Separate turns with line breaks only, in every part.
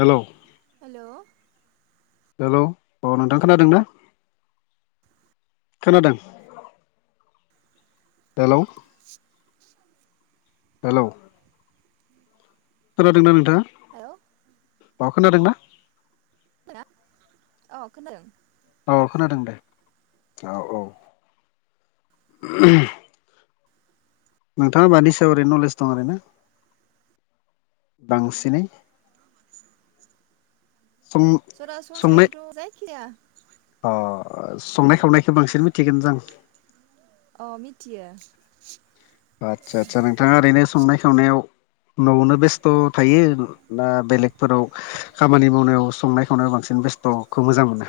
Hello
hello
hello औ नोंथां खोनादों ना खोनादों हेल' हेलौ खोनादोंना नोंथाङा?
हेल'
अ' खोनादोंना?
[unintelligible] अ खोनादों
अ खोनादों दे औ औ नोंथाङा मानि सायाव ओरै नलेज दं। आरोना बांसिनै सं संनाय
सरासनस्रायैथ' जायखिजाया
अ संनाय खावनायखौ बांसिन मिथिगोन दां
अ मिथियो।
आदसा आदसा नोंथाङा ओरैनो संनाय खावनायाव न'आवनो बेस्थ' थायो ना बेलेगफोराव खामानि मावनायाव संनाय खावनायाव बांसिन बेस्थ'खौ मोजां मोनो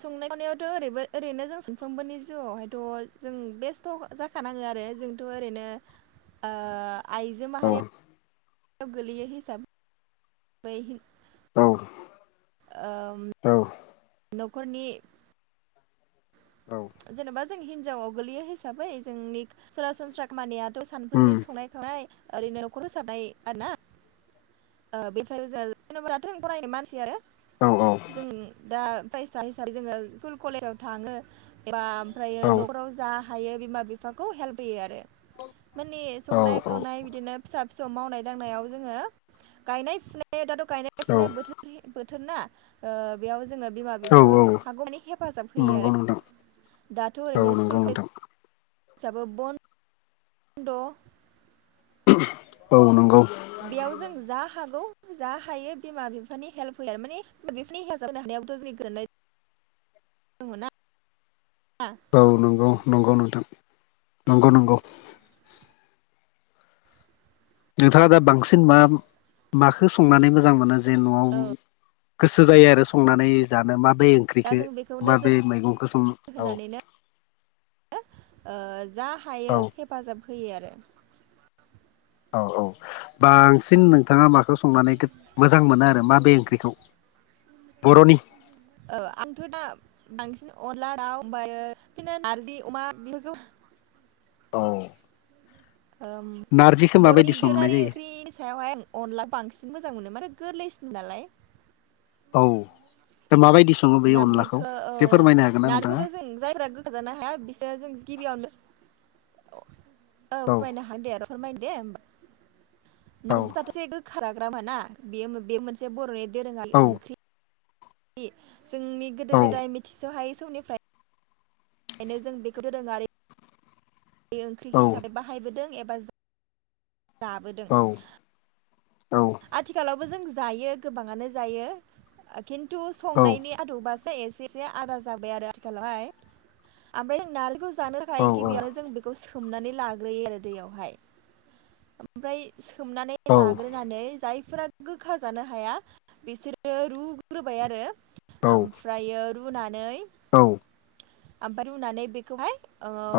संनाय खावनायावथ' ओरै ओरैनो जों सानफ्रोमबोनि जिउआव हायथ' जों बेस्थ' जा खानाङो आरो जोंथ' ओरैनो ओ आइजो
औ
माहारियाव गोलैयो हिसाबै
औ
ओम न'खरनि
औ
जेनेबा जों हिनजावाव गोलैयो हिसाबै जोंनि सरासनस्रा खामानिया थ'
उम
सानफ्रोमनि संनाय खावनाय ओरैनो न'खराव साबनाय आरोना [unintelligible]
औ औ
जों दा फैसा हिसाबै जोङो स्कुल कलेजाव थाङो एबा ओमफ्रायो
औ औ
न'खराव जा हायो बिमा बिफाखौ हेल्प होयो आरो माने संनाय खावनाय बिदिनो फिसा फिसौ मावनाय दांनायाव जोङो गायनाय फुनाय दाथ' गायनाय
औ
फुनाय बोथोरनि बोथोर ना ओ बेयाव जोङो बिमा
औ औ
बिफाङाव हागौमानि हेफाजाब होयो
नंगौ
आरो
नोंथां
दाथ' ओरैनो
औ नंगौ
सिकुल
नोंथां
[unintelligible] द'
औ नंगौ
बेयाव जों जा हागौ जा हायो बिमा बिफानि हेल्प होयो आरो माने [unintelligible] हानायाथ' [unintelligible] गोननाय दङ'ना आ
औ नंगौ नंगौ नोंथां नंगौ नंगौ नोंथाङा दा बांसिन मा माखौ संनानै मोजां मोनो जे न'आव
औ
गोसो जायो आरो संनानै जानो माबे
दा
ओंख्रिखौ
जों बेखौ नोजोर
माबे मैगंखौ स औ
होनानैनो जा
औ
हायो हेफाजाब होयो आरो
औ औ बांसिन नोंथाङा माखौ संनानै मोजां मोनो आरो मा बे ओंख्रिखौ बर'नि
ओ आंथ' दा बांसिन अनला दाउ ओमफ्रायो बिदिनो नारजि अमा बेफोरखौ
औ
बर'नि
माबायदि संनाय
दोरोङारि
जायो
ओंख्रिनि सायावहाय आं अनला बांसिन मोजां मोनो माने गोरलैसिन नालाय
औ दा माबायदि सङो बे अनलाखौ
नारजिखौ औ
एसे फोरमायनो हागोन ना नोंथाङा
नारजिखौथ' जों जायफ्रा गोखा जानो हाया बिसोरो जों गिबियावनो औ फोरमायनो हागोन दे आरो फोरमायनो दे
औ
होनबा [unintelligible] [unintelligible] ना बेयो बे मोनसे बर'नि दोरोङारि
औ
ओंख्रि जोंनि गोदो गोदाय मिथिस'हायै समनिफ्राय ओंखायनो जों बेखौ दोरोङारि ओंख्रि
औ
हिसाबै बाहायबोदों एबा जाबोदों
औ औ
आथिखालावबो जों जायो गोबाङानो जायो खिन्थु
औ
संनायनि आदबासो एसे एसे आदा जाबाय आरो आथिखालावहाय आमफाय नारजिखौ जानो था
औ
खाय गिबियावनो जों सोमनानै लाग्रोयो आरो दैयाव हाय ओमफाय सोमना लाग्रो होननानै जायफोरा गोखा जानो हाया बिसोरो रुग्रोबाय आरो ओमफ्रायो रुनानै
औ
ओमफाय रुनानै बेखौहाय
औ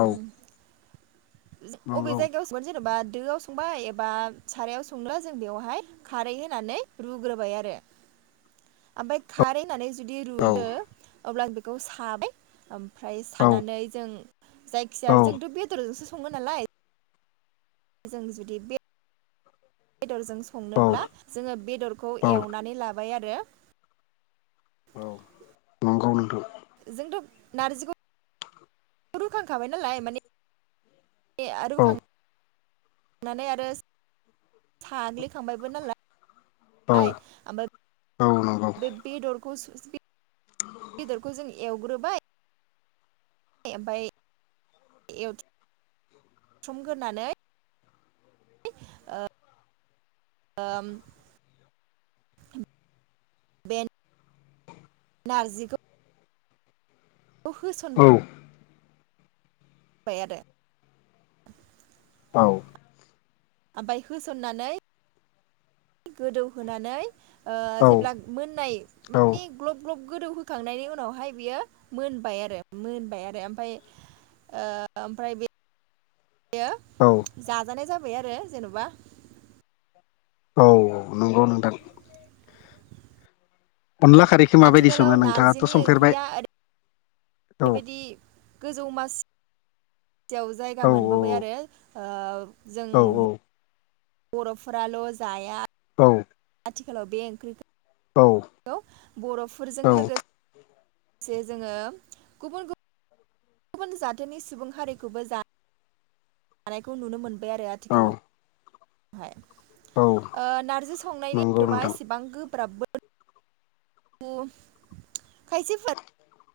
अबे
नंगौ औ
जायगायाव संगोन जेनेबा दोआव संबाय एबा सारायाव संला जों बेयावहाय खारै होनानै रुग्रोबाय आरो ओमफाय खारै होनानै जुदि रुयो
औ
अब्ला बेखौ साबाय ओमफ्राय सानानै जों जायखिजाया
औ
जोंथ' बेदरजोंसो सङो नालाय जों जुदि बे बेदरजों संनोब्ला जोङो बेदरखौ
औ
एवनानै लाबाय आरो
औ नंगौ नोंथां
जोंथ' नारजिखौ रुखांखाबाय नालाय माने रुखां नानै आरो साग्लिखांबायबो नालाय ओमफाय
औ
बे बेदरखौ सु बेदरखौ जों एवग्रोबाय ओमफाय एवथम ग्रोनानै ओ ओम बे नारजिखौ ओ होस
औ
बाय आरो
औ नंगौ औ औ औ
ओमफाय होसननानै गोदौहोनानै ओ जेब्ला मोननाय माने
औ
ग्लब ग्लब गोदौहोखांनायनि उनावहाय बियो मोनबाय आरो मोनबाय आरो ओमफ्राय ओ ओमफ्राय बे बेयो
औ
जाजानाय जाबाय आरो जेन'बा
औ नंगौ नोंथां। अनला खारैखौ माबायदि
आथिखालाव
सङो नोंथाङाथ'
नारजिनि
संफेरबाय? औ
बेबायदि गोजौ मासि याव जायगा
औ
मोनबोबाय आरो ओ जों
औ
बर'फोराल' जाया
औ
आथिखालाव बे ओंख्रिखौ खौ‌ बर'फोरजों
औ
लोगोसे लोगोसे जोङो गुबुन गुबुन गुबुन जाथोनि सुबुं हारिखौबो जा जानायखौ नुनो मोनबाय आरो
औ
आथिखालाव। हाय
औ
ओ नारजि संनायनि
नंगौ
आदबा
नोंथां
एसेबां गोब्राबबो उम खायसे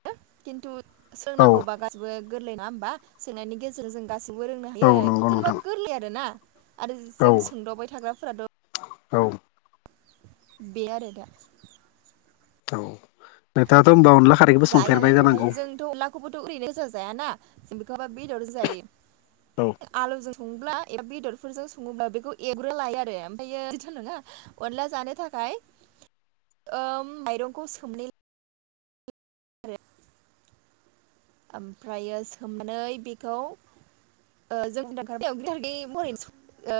[unintelligible] खिन्थु
औ
सोंनांगौबा गा गासिबो गोरलै नङा होमबा सोंनायनि गेजेरजों जों गासिबो रोंनो
औ
हायो
नंगौ
जेनेबा
नोंथां
गोरलै आरोना। आरो
औ
जों सोंदावबाय थाग्राफोराथ'
औ
बे आरो दा।
औ नोंथाङाथ' होनबा अनला खारैखैबो संफेरबाय जानांगौ?
बेखौबोथ' ओरैनो गोजो जायाना जों बेखौबो बेदरजों जायो।
औ
आलुजों सङोब्ला एबा बेदरफोरजों सङोब्ला बेखौ एवग्रोना लायो आरो ओमफ्रायो बिदिथ' नङा अनला जानो थाखाय ओ माइरंखौ सोमनानै ला ओमफ्रायो सोमनानै बेखौ [unintelligible]